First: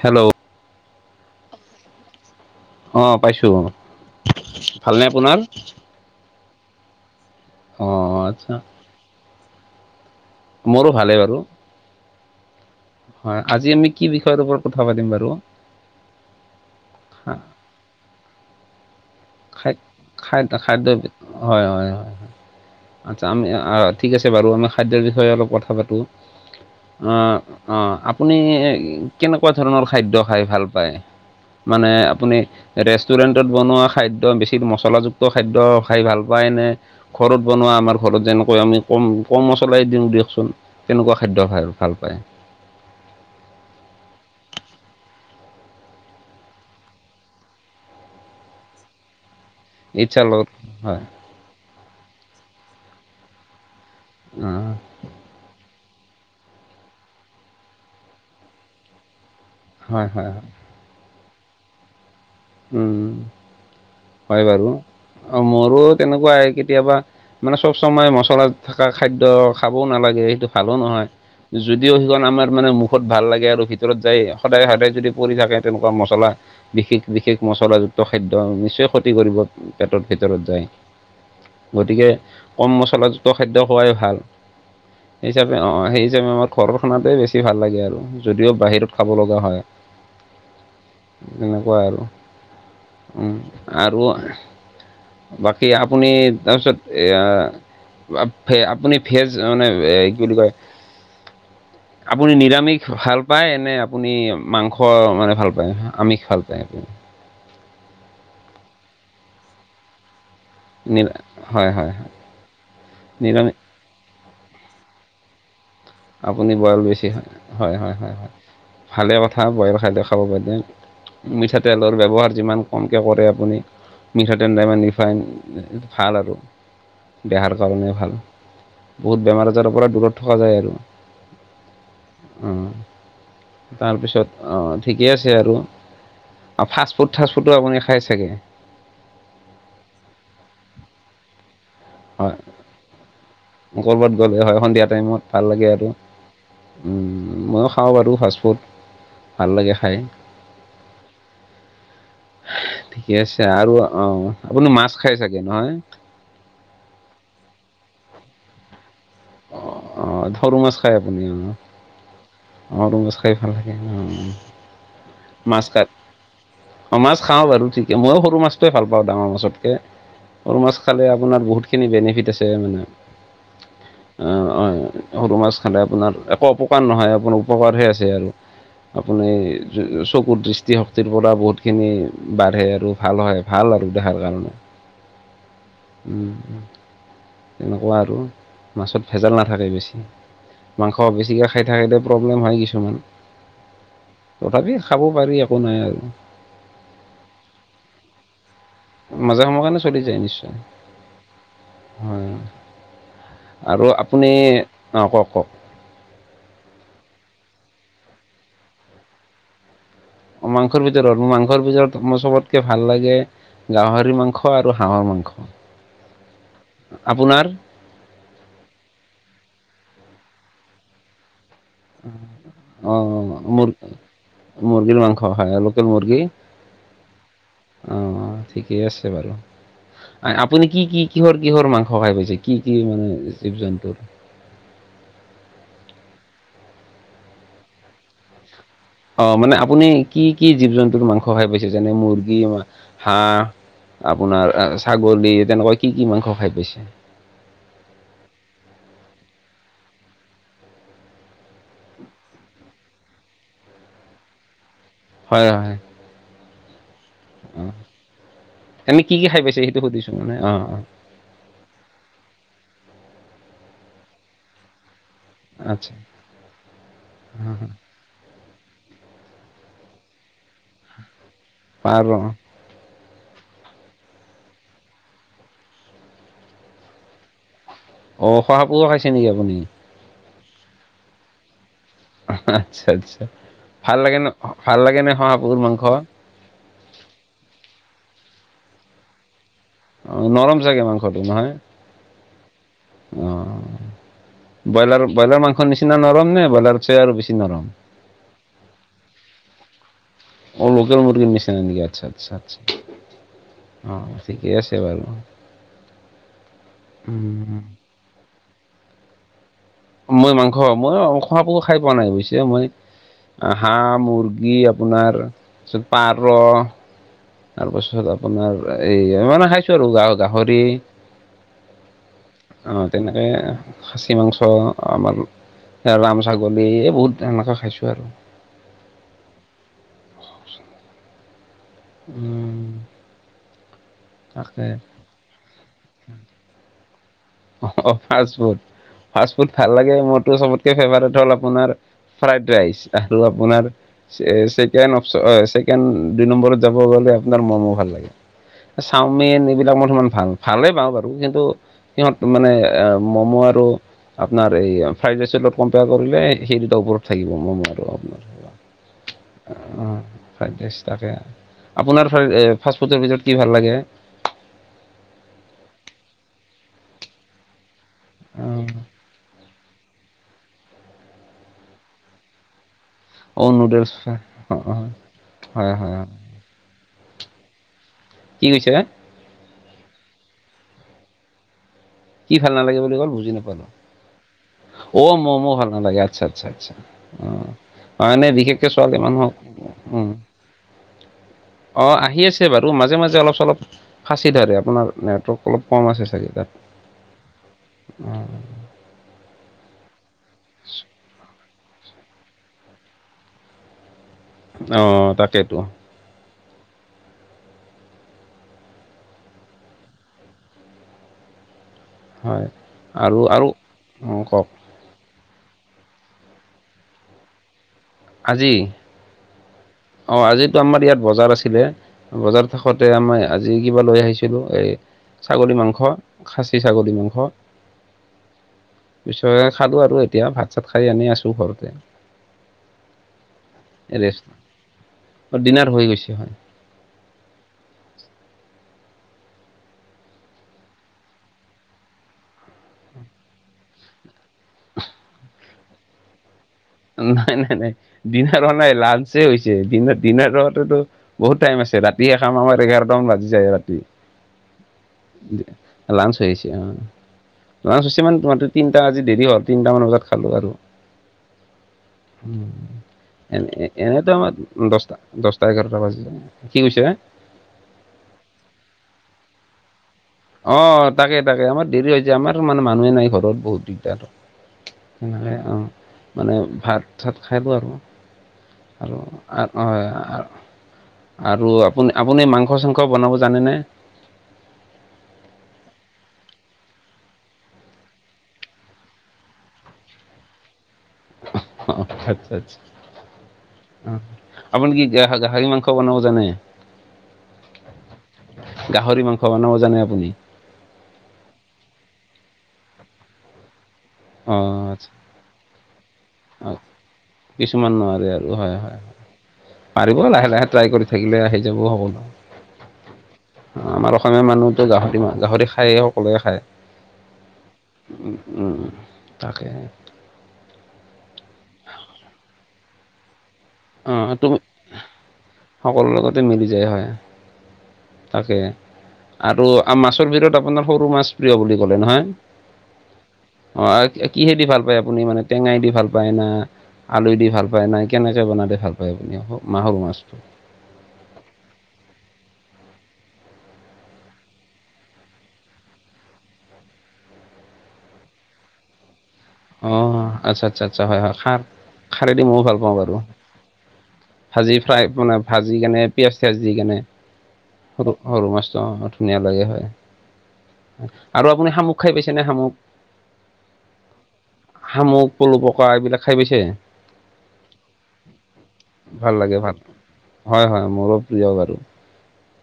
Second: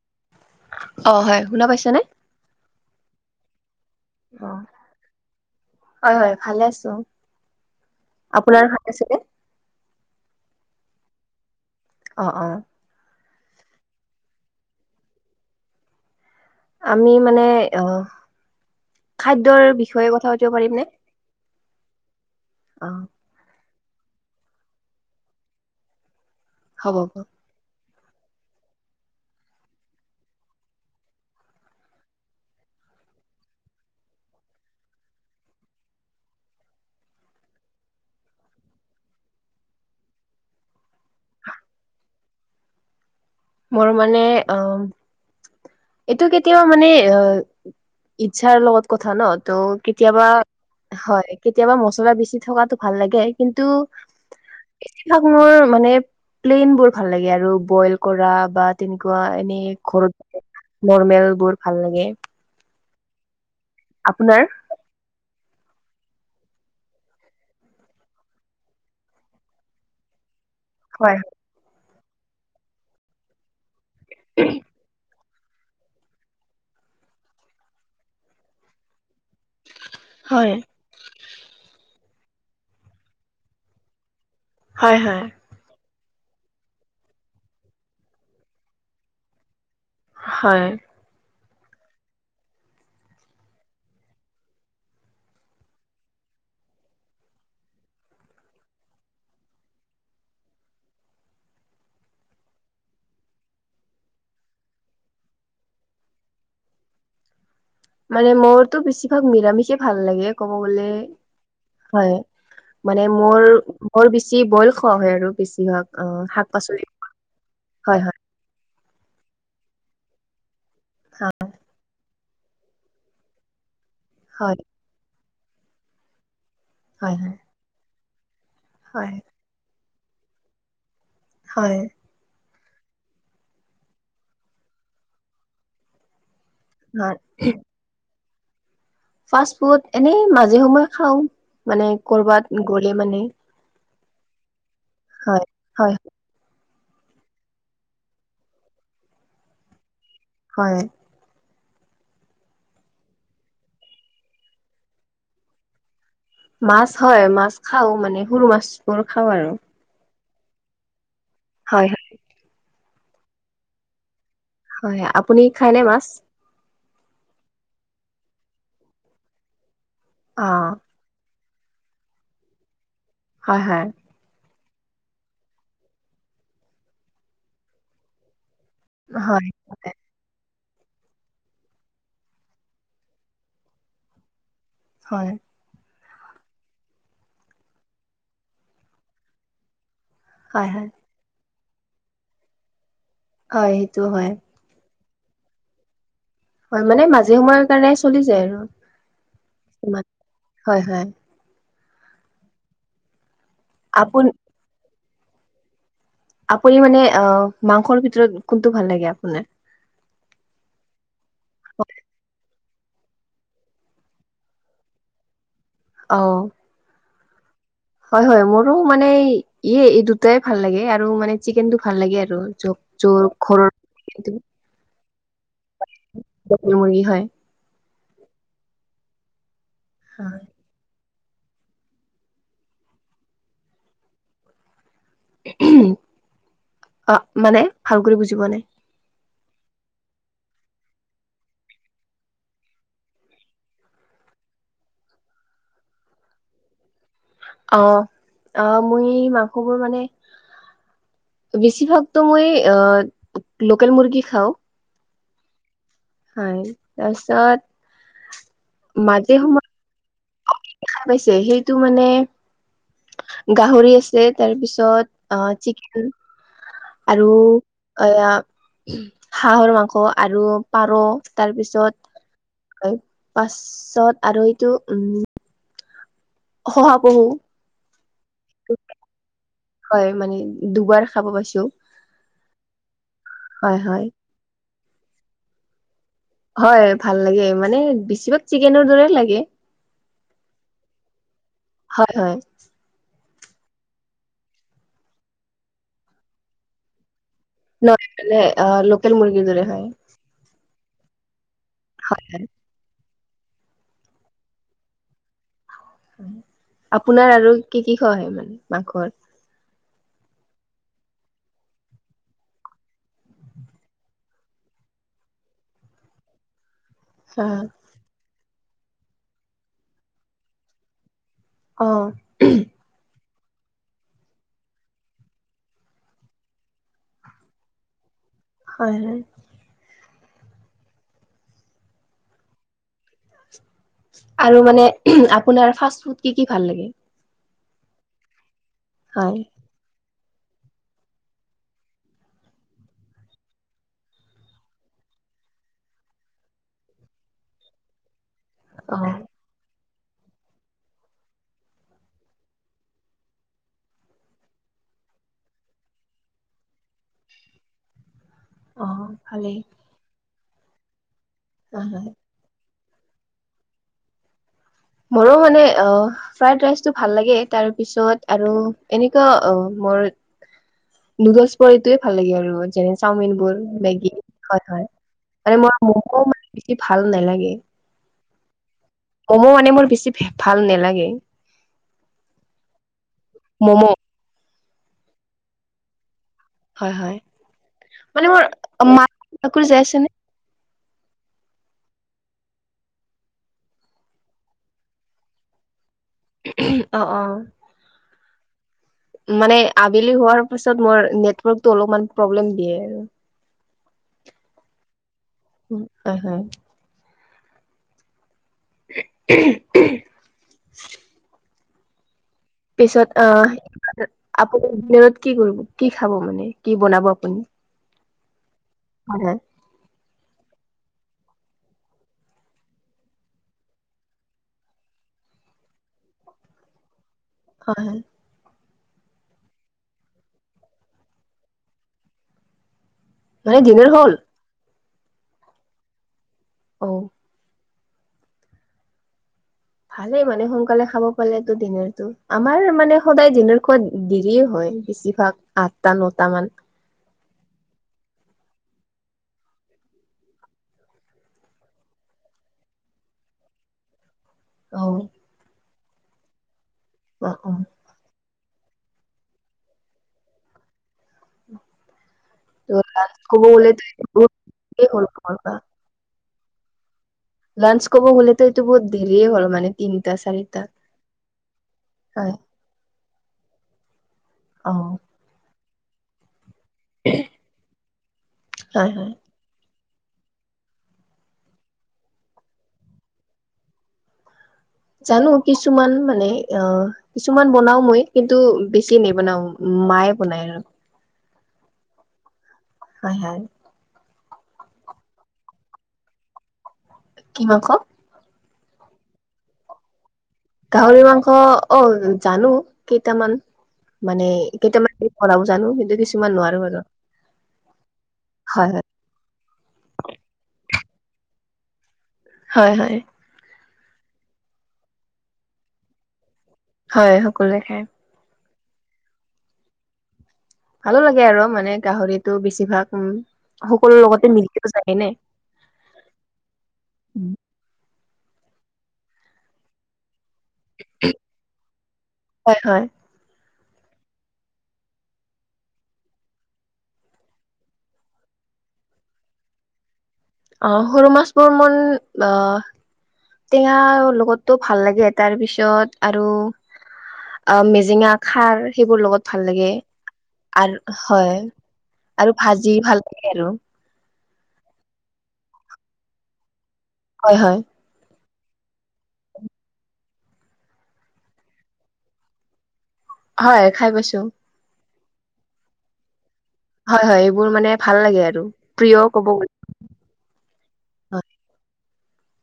Hello. অ' হয় শুনা পাইছা নে? অ' পাইছো অ ভালনে আপোনাৰ? হয়- হয় ভালে আছো অ আচ্ছা আপোনাৰ ভাল আছেনে? মোৰো ভালেই বাৰু। অ' অ' হয় আজি আমি কি বিষয়ৰ ওপৰত কথা পাতিম বাৰু? আমি খা- মানে এ ' খাদ্যৰ খাদ বিষয়ে কথা খাদ পাতিব খাদ্য পাৰিমনে হয় হয় হয় অ' আচ্ছা আমি অ ' ঠিক আছে বাৰু আমি খাদ্যৰ বিষয়ে অলপ কথা পাতিম হ'ব আ হ'ব। ' অ' আপুনি কেনেকুৱা ধৰণৰ খাদ্য খায় ভাল পায়? মানে আপুনি ৰেষ্টুৰেণ্টত বনোৱা খাদ্য। দ বেছি মছলাযুক্ত খাদ্য খাই ভাল পায় নে? ঘৰত বনোৱা আমাৰ ঘৰত যেনেকৈ আমি কম কম মছলাই দিওঁ দিয়কচোন তেনেকুৱা খাদ্য খায় ভাল পায়? মোৰ মানে অম এইটো কেতিয়াবা মানে অ ইচ্ছাৰ লগত কথা ন ত ইচ্ছাৰ কেতিয়াবা লগত হয় কেতিয়াবা মছলা বেছি থকাটো ভাল লাগে কিন্তু [unintelligible] চিধা ঘৰৰ মানে প্লেইন বোৰ ভাল লাগে আৰু বইল কৰা বা তেনেকুৱা এনে হয় হয় ঘৰত হয় নৰ্মেল বোৰ ভাল লাগে। উম আপোনাৰ হয় বাৰু অ মোৰো তেনেকুৱাই কেতিয়াবা মানে চব সময়ে মচলা থকা খাদ্য খাবও নালাগে সেইটো ভালো নহয় হয় যদিও সিখন আমাৰ মানে মুখত ভাল লাগে আৰু ভিতৰত যায় সদায় সদায় যদি পৰি থাকে তেনেকুৱা মছলা বিশেষ বিশেষ মচলাযুক্ত খাদ্য নিশ্চয় ক্ষতি কৰিব। পেটৰ ভিতৰত হয় যায়। গতিকে কম মছলাযুক্ত খাদ্য খোৱাই ভাল। হয় হয়। সেই অ হিচাপে সেই হিচাপে আমাৰ ঘৰৰ খানাতে বেছি ভাল লাগে আৰু যদিও বাহিৰত খাব লগা হয়। হয়। তেনেকুৱা আৰু ও আৰু বাকী আপুনি তাৰপিছত এয়া পোৰা ফে আপুনি ফেজ মানে কি বুলি কয় আপুনি নিৰামিষ ভাল পায় নে আপুনি মাংস মানে ভাল পায়? আমিষ ভাল পায় আপুনি‌? মানে মোৰ তো বেছিভাগ নিৰামিষে ভাল লাগে। ক'ব গলে হয় মানে মোৰ নিৰামিষ বৰ বেছি বইল খোৱা হয় আৰু বেছিভাগ অ' শাক আপুনি বইল পাচলি বেছি হয় হয় হয় হয় হয় ভালে কথা বইল খাদ্য খাব পাৰিলে। মিঠাতেলৰ ব্যৱহাৰ যিমান কমকৈ কৰে আপুনি মিঠাতেল হয় নাইবা ৰিফাইন ভাল আৰু হয় হয় দেহাৰ কাৰণে ভাল হয় বহুত বেমাৰ আজাৰৰ পৰা দূৰত থকা যায় আৰু। হয়। উ তাৰপিছত অ ঠিকে আছে আৰু। আৰু ফাষ্টফুড হয় ফাষ্টফুডো আপুনি খাই চাগে? ফাষ্ট ফুড এনেই মাজে সময়ে খাও মানে হয় কৰ'বাত গ'লে মানে। ক'ৰবাত গ'লে হয় সন্ধিয়া টাইমত হয় ভাল লাগে আৰু। হয় ময়ো খাওঁ বাৰু ফাষ্টফুড ভাল লাগে খাই। হয়। ঠিকে আছে আৰু অ আপুনি মাছ খাই চাগে নহয়। মাছ হয় মাছ খাও মানে সৰু মাছবোৰ খাওঁ আৰু। অ সৰু মাছ খায় আপুনি অ। হয় হ- অ সৰু মাছ খাই ভাল লাগে উ। হয় আপুনি খাইনে মাছ? অ মাছ খাওঁ বাৰু ঠিকে মইও সৰু মাছটোৱে ভাল পাওঁ ডাঙৰ মাছতকে। সৰু অ' মাছ খালে আপোনাৰ বহুত খিনি বেনিফিট আছে মানে। হয় হয়। অ সৰু মাছ খালে আপোনাৰ একো অপকাৰ নহয় আপোনাৰ উপকাৰহে আছে আৰু। আপুনি হয় চকু দৃষ্টিশক্তিৰ পৰা বহুত খিনি বাঢ়ে আৰু ভাল হয় ভাল আৰু দেহাৰ কাৰণে। হয়। উম উম। তেনেকুৱা আৰু মাছত ভেজাল নাথাকে বেছি হয় হয় মাংস বেছিকে খা- খাই থকা কীতা প্ৰব্লেম হয় কিছুমান। হয় সেইটো হয়। তথাপি খাব পাৰি একো নাই আৰু। হয়, মানে মাজে সময়ৰ কাৰণে চলি যায় আৰু। মাজে সময় কাৰণে চলি ইমান যায় নিশ্চয়, হয় হয় হয়। আৰু আপোন আপুনি অ', কওঁক-কওঁক। আপুনি মানে অ, মাংসৰ ভিতৰত কোনটো ভাল লাগে আপোনাৰ? মাংসৰ ভিতৰত? মোৰ মাংসৰ ভিতৰত মোৰ চবতকে ভাল লাগে গাহৰি মাংস আৰু হাঁহৰ মাংস। অ'। আপোনাৰ? হয়, হয় মোৰো মানে ইয়ে এই দুটাই ভাল লাগে আৰু মানে চিকেনটো ভাল লাগে আৰু য যোল অঁ ঘৰত মুৰ্গীৰ মাংস হয় লোকেল মুৰ্গী। লোকেল মুৰ্গী হয়। অ', ঠিকেই আছে বাৰু। আপুনি কি-কি কিহৰ-কিহৰ মাংস খাই পাইছে, কি-কি মানে জীৱ জন্তুৰ? অ, মানে, ভাল কৰি বুজি পোৱা নাই? অ', মানে আপুনি কি-কি জীৱ জন্তুৰ মাংস খাই পাইছে? যেনে মুৰ্গী, হাঁহ আপোনাৰ ছাগলী তেনেকুৱা কি-কি মাংস খাই পাইছে? অ', অ', মই মাংসবোৰ মানে বেছিভাগতো মই অ, লোকেল মুৰ্গী খাওঁ। হয়, হয়। হয়। তাৰপিছত অ, আমি কি-কি মাজে খাই পাইছে সময়ে সেইটো সুধিছোঁ মানে অ', অ'। পাইছে। সেইটো মানে গাহৰি আছে তাৰপিছত অ, আচ্ছা চিকেন আৰু এয়া হাঁহৰ মাংস আৰু পাৰ তাৰ পাৰ পিছত পাছত আৰু এইটো উম শহা পহু। অ', শহাপহু খাইছে নেকি আপুনি? হয় মানে দুবাৰ খাব পাইছোঁ। আচ্ছা-আচ্ছা ভাল হয় লাগে নে, ভাল লাগে নে শহাপহুৰ মাংস? হয় ভাল লাগে মানে বেছিভাগ চিকেনৰ দৰে লাগে। অ', নৰম চাগে মাংসটো নহয়? হয়, হয়। অ', ব্ৰইলাৰ-ব্ৰইলাৰ মাংসৰ নিচিনা নৰম নে ব্ৰইলাৰ চে আৰু বেছি নৰম? মনে অ, লোকেল মুৰ্গীৰ দৰে হয়। অ, লোকেল মূৰ্গীৰ নিচিনা নেকি, হয় হয় আচ্ছা-আচ্ছা-আচ্ছা। অ', ঠিকেই আছে বাৰু। আপোনাৰ আৰু উম, কি-কি খোৱা হয় মানে মাংসত? মই মাংস, মই শহা পহু খাই পোৱা নাই পিছে মই হাঁহ, মুৰ্গী আপোনাৰ তাৰপিছত পাৰ হয় তাৰপাছত আপোনাৰ এই মানে খাইছোঁ আৰু গ গাহৰি অ'। তেনেকে খাচী মাংস আমাৰ ৰাম ছাগলী এই বহুত এনেকুৱা খাইছোঁ আৰু। হয়, হয়। উম আৰু তাকে মানে আপোনাৰ ফাষ্ট ফুড কি-কি ভাল লাগে? অ ফাষ্ট ফুড ফাষ্ট হয় ফুড- ভাল লাগে মোৰতো চবতকে ফেভাৰেট হ'ল আপোনাৰ ফ্ৰাইড ৰাইচ আৰু আপোনাৰ- ছেকেণ্ড দুই নম্বৰত যাব গলে, আপোনাৰ মম ভাল লাগে। অ চাওমিন এইবিলাক মই ইমান ভাল ভালেই পাওঁ বাৰু কিন্তু- সিহঁত মানে এ ম'ম আৰু- আপোনাৰ এই ফ্ৰাইড ৰাইচৰ অলপ কম্পেয়াৰ কৰিলে সেই দুটা ওপৰত থাকিব ম'ম' আৰু আপোনাৰ। অ ভালেই অ ফাইড ৰাইচ তাকে, হয় হয় আপোনাৰ- ফাষ্টফুডৰ ভিতৰত কি ভাল লাগে? মোৰো মানে অ ফ্ৰাইড ৰাইচ টো ভাল লাগে তাৰপিছত আৰু অ' এনেকুৱা অ মোৰ। নুডলছ পটোৱে ভাল লাগে আৰু যেনে- চাওমিন অ' বোৰ নুডলছ মেগী হয় হয় মানে হয় মোৰ হয় মম' মানে বেছি ভাল নালাগে। কি কৈছা। মম মানে মোৰ বেছি ভাল নালাগে। কি ভাল নালাগে বুলি কলা বুজি নাপালো, ম'ম' অ ম'মো ভাল নালাগে আচ্ছা। অ আচ্ছা আচ্ছা হয় হয় অঁ মানে বিশেষকে ছোৱালী মা মানুহক চাকৰি যাই আছে নে উম- অঁ আহি আছে বাৰু মাজে মাজে অলপ চলপ- ফাঁচি ধৰে আপোনাৰ নেটৱৰ্ক অলপ কম আছে চাগে। তাত অঁ অঁ, মানে- আবেলি হোৱাৰ পাছত মই নেটৰ্কতটো অলপমান প্ৰব্লেম দিয়ে আৰু। অঁ তাকেইতো। হয় হয়। [unintelligible] হয় পিছত আৰু আৰু অঁ অঁ কওক আপুনি ডিনাৰত কি কৰিব কি খাব মানে কি বনাব আপুনি? আজি- হয়। অঁ আজিতো আমাৰ ইয়াত বজাৰ আছিলে। বজাৰ শেষতে আমি আজি কিবা লৈ আহিছিলো এই- ছাগলী মাংস খাচী ছাগলী মাংস- হয় হয়। পিছত খালো আৰু এতিয়া ভাত চাত খাই এনেই আছোঁ ঘৰতে। মানে ডিনাৰ হ'ল ৰেষ্ট ডিনাৰ হৈ গৈছে হয়। অ ভালেই মানে সোনকালে খাব পালেটো ডিনাৰটো আমাৰ মানে সদায় ডিনাৰ- দেৰি হয় বেছিভাগ আঠটা নটা মান- নাই নাই নাই ডিনাৰ হোৱা নাই লাঞ্চে হৈছে ডিনাৰ ডিনাৰ হেতু - বহুত টাইম আছে ৰাতি এশাম আমাৰ এঘাৰটা মান বাজি যায় ৰাতি। অঁ লানচ হৈছে অঁ - অ অ লাঞ্চ হৈছে মানে তোমাতটো তিনিটা আজি দেৰি হ'ল তিনটামান বজাত খালোঁ আৰু। উ ত' লাঞ্চ ক'ব এনে গ'লেতো এনেতো বহুত আমাৰ দেৰি দহটা হ'ল তোমাৰ দছটা পৰা। এঘাৰটা বাজি যাই, কি কৈছে? লাঞ্চ ক'ব গ'লেতো এইটো বহুত দেৰি হ'ল মানে। তিনটা চাৰিটা- অঁ তাকে তাকে আমাৰ দেৰি যায়, হয় আমাৰ মানে মানুহে নাই ঘৰত বহুত দিগদাৰ। অ তেনেকৈ অ মানে ভাত চাত খাইটো আৰু, হয় হয় আৰু- হয়, আৰু আপুনি আপুনি মাংস চাংস বনাব জানেনে? জানো কিছুমান মানে অঁ - কিছুমান বনাও মই কিন্তু বেছি নেবনাও মায়ে বনায় আৰু। আচ্ছা-আচ্ছা, হয়-হয়, আপুনি কি গাহৰি মাংস বনাব জানে? কি মাংস? গাহৰি মাংস বনাব জানে আপুনি? গাহৰি মাংস অ, জানো কেইটামান মানে অঁ আচ্ছা কেইটামান? বনাব জানো কিন্তু কিছুমান নোৱাৰো আৰু কিছুমান নোৱাৰে আৰু হয় হয়। হয়-হয়। পাৰিব লাহে-লাহে ট্ৰাই কৰি থাকিলে আহি যাব সকলো। হয়-হয়। অ, আমাৰ অসমীয়া মানুহতো গাহৰি মাংস গাহৰি খায় সকলোৱে খায়। হয়, সকলোৱে খায়। তাকে ভালো লাগে আৰু মানে গাহৰিতো বেছিভাগ উ সকলো লগতে মিলিও যায়ে নে। সকলোৰে লগতে মিলি যায়। হয়, তাকে আৰু মাছৰ ভিতৰত আপোনাৰ সৰু মাছ প্ৰিয় বুলি ক'লে নহয়? হয় হয়। অ, কিহে দি ভাল পায় আপুনি মানে টেঙাই দি ভাল পায় না, আলু দি ভাল পায় নাই কেনে? বনালে ভাল পায় আপুনি সৰু মাহ মাছটো। অ, সৰু মাছ বোৰ মন অ', টেঙা লগতটো ভাল লাগে। তাৰ পিছত আৰু অ, মেজেঙা খাৰ সেইবোৰ লগত। ভাল লাগে অ', আচ্ছা আচ্ছা আৰু আচ্ছা খাৰ হয় খাৰেদি আৰু ময়ো ভাজি পাওঁ বাৰু ভাল লাগে আৰু। ভাজি ফ্ৰাই মানে ভাজি কেনে পিয়ঁজ চিয়াজ দি কেনে। হয়-হয়। সৰু-সৰু মাছটো অ ধুনীয়া লাগে হয় আৰু আপুনি শামুক খাই পাইছেনে শামুক? হয়, খাই পাইছো। শামুক পলু পকা এইবিলাক খাই পাইছে? হয়-হয় এইবোৰ মানে ভাল লাগে আৰু প্ৰিয় কব গলে। হয়-হয় মোৰো হয় প্ৰিয় বাৰু।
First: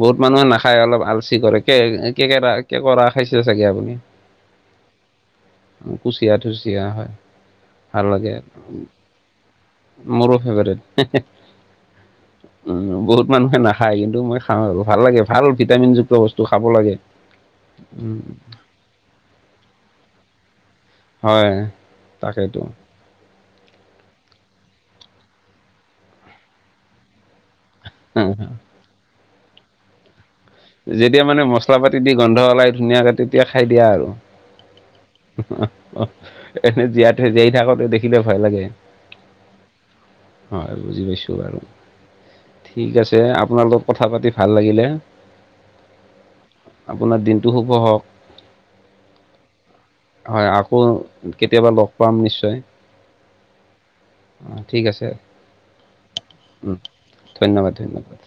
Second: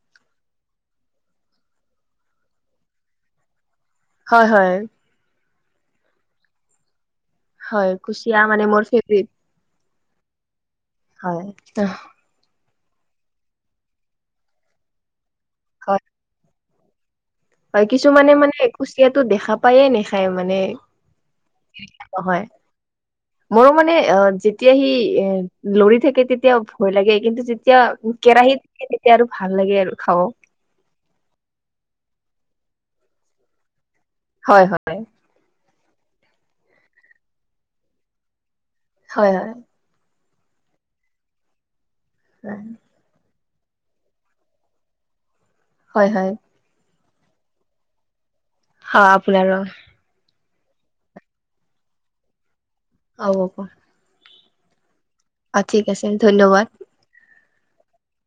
বহুত মানুহে নাখায় অলপ আলচি কৰে কে কেকেৰা কেঁকোৰা খাইছে চাগে আপুনি? হয়-হয়, কুচিয়া-কুচিয়া হয়। হয়, ভাল লাগে কুচিয়া মানে মোৰ ফেভৰেট। মোৰো ফেভৰেট। হয় উম, বহুত মানুহে নাখায় কিন্তু মই খাওঁ আৰু ভাল লাগে, ভাল হয় ভিটামিনযুক্ত বস্তু খাব লাগে। হয়, উম, কিছুমানে মানে কুচিয়াতো দেখা পায়ে নেখায় মানে। হয়, তাকেইতো। হয়। [unintelligible] মোৰো মানে অ, যেতিয়া সি এ লৰি থাকে, তেতিয়া ভয় লাগে কিন্তু যেতিয়া। কেৰাহীতে তেতিয়া আৰু ভাল লাগে আৰু খাব। যেতিয়া মানে মছলা পাতি দি গন্ধ ওলাই ধুনীয়াকে তেতিয়া খাই দিয়া আৰু। হয়-হয় এনে জীয়াই থ‌ই দিয়া কেইটা দেখিলে ভয় লাগে। হয়-হয়। হয়, বুজি পাইছোঁ বাৰু। উম [unintelligible] ঠিক আছে আপোনাৰ লগত কথা পাতি ভাল লাগিলে। হয়-হয়। আপোনাৰ দিনটো শুভ হওক। [unintelligible] হয়, আকৌ কেতিয়াবা লগ পাম নিশ্চয়। [unintelligible] অ', ঠিক আছে। অ', ঠিক আছে ধন্যবাদ। ধন্যবাদ-ধন্যবাদ।